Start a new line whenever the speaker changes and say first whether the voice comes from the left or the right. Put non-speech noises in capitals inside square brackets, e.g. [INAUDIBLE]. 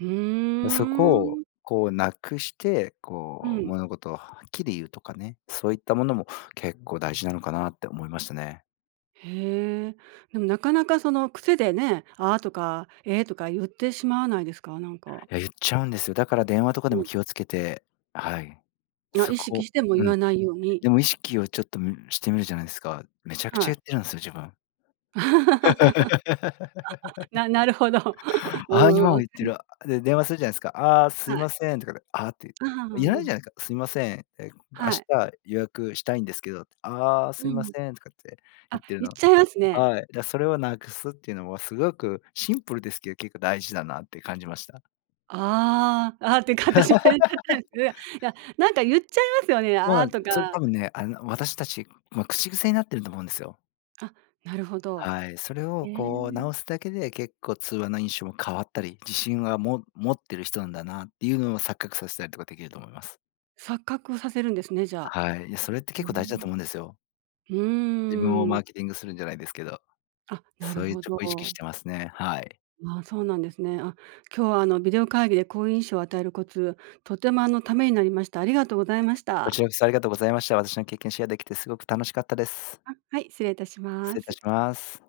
right: うー
left: そこを
right: ん。
left: こう無くして、
right: う
left: こう
right: ん。
left: 物事をはっきり言うとかね、そういったものも結構大事なのかなって思いましたね。
right: へえ、でもなかなかその癖でね「あ」とか「え」とか言ってしまわないですか？なんか。
left: 言っちゃうんですよだから電話とかで
right: う
left: も
right: ん。
left: 気をつけて、はい、
right: まあ、
left: そ
right: 意識
left: こ
right: しても
left: う
right: 言
left: ん、
right: わないように。
left: でも意識をちょっとしてみるじゃないですか。めちゃく
right: は
left: ちゃ
right: い。
left: 言ってるんですよ、自分。
right: [LAUGHS]
left: [LAUGHS]
right: ななるほど。[LAUGHS]
left: あ、今
right: う
left: も
right: ー
left: 言って
right: ん。
left: る。で、電話するじゃないすか。「ああ、すい
right: はい。
left: ません」とか、あって、
right: ああ
left: いらな
right: ああ
left: い
right: ああ。
left: じゃないですか。すいません明
right: はい。
left: 日予約したいんですけど、ああ、
right: う
left: すいま
right: ん。
left: せんとかって言
right: あ、
left: ってる
right: 言っ
left: の。
right: ちゃいますね。
left: はい、じゃそれをなくすっていうのはすごくシンプルですけど結構大事だなって感じました。
right: ああ、ああ、っていうか私も言っちゃ [UNINTELLIGIBLE] いや、
left: [LAUGHS]
right: なんか言っちゃいますよね、
left: そう
right: あ
left: な
right: あ、
left: んです
right: と
left: よ。それ
right: か。
left: 多分ね、あの、私達、ま、口癖になってると思うんですよ。
right: あ、なるほど、
left: はい、それ
right: え
left: をこう
right: え。
left: 直すだけで結構、通話の印象も変わったり、自信は、も持ってる人なんだなっていうのを錯覚させたりとかできると思います。
right: 錯覚をさせるんですね、じゃあ。
left: はい、それって
right: うー
left: 結構大事だと
right: ん。
left: 思うんですよ。
right: う
left: 自分を
right: ー
left: マ
right: ん。
left: ーケティングするんじゃないですけど、
right: あ、なる
left: そういう
right: ほ
left: ちょっと意識し
right: ど。
left: てますね。はい。
right: ああ、そうなんですね。あ、今日は、あの、ビデオ会議で好印象を与えるコツ、とても、あの、為になりました、ありがとうございまし
left: こ
right: た。
left: ちらこそありがとうございました。私の経験シェアできてすごく楽しかったです。
right: あ、はい、失礼いたし
left: 失
right: ま
left: 礼いたし
right: す。
left: ます。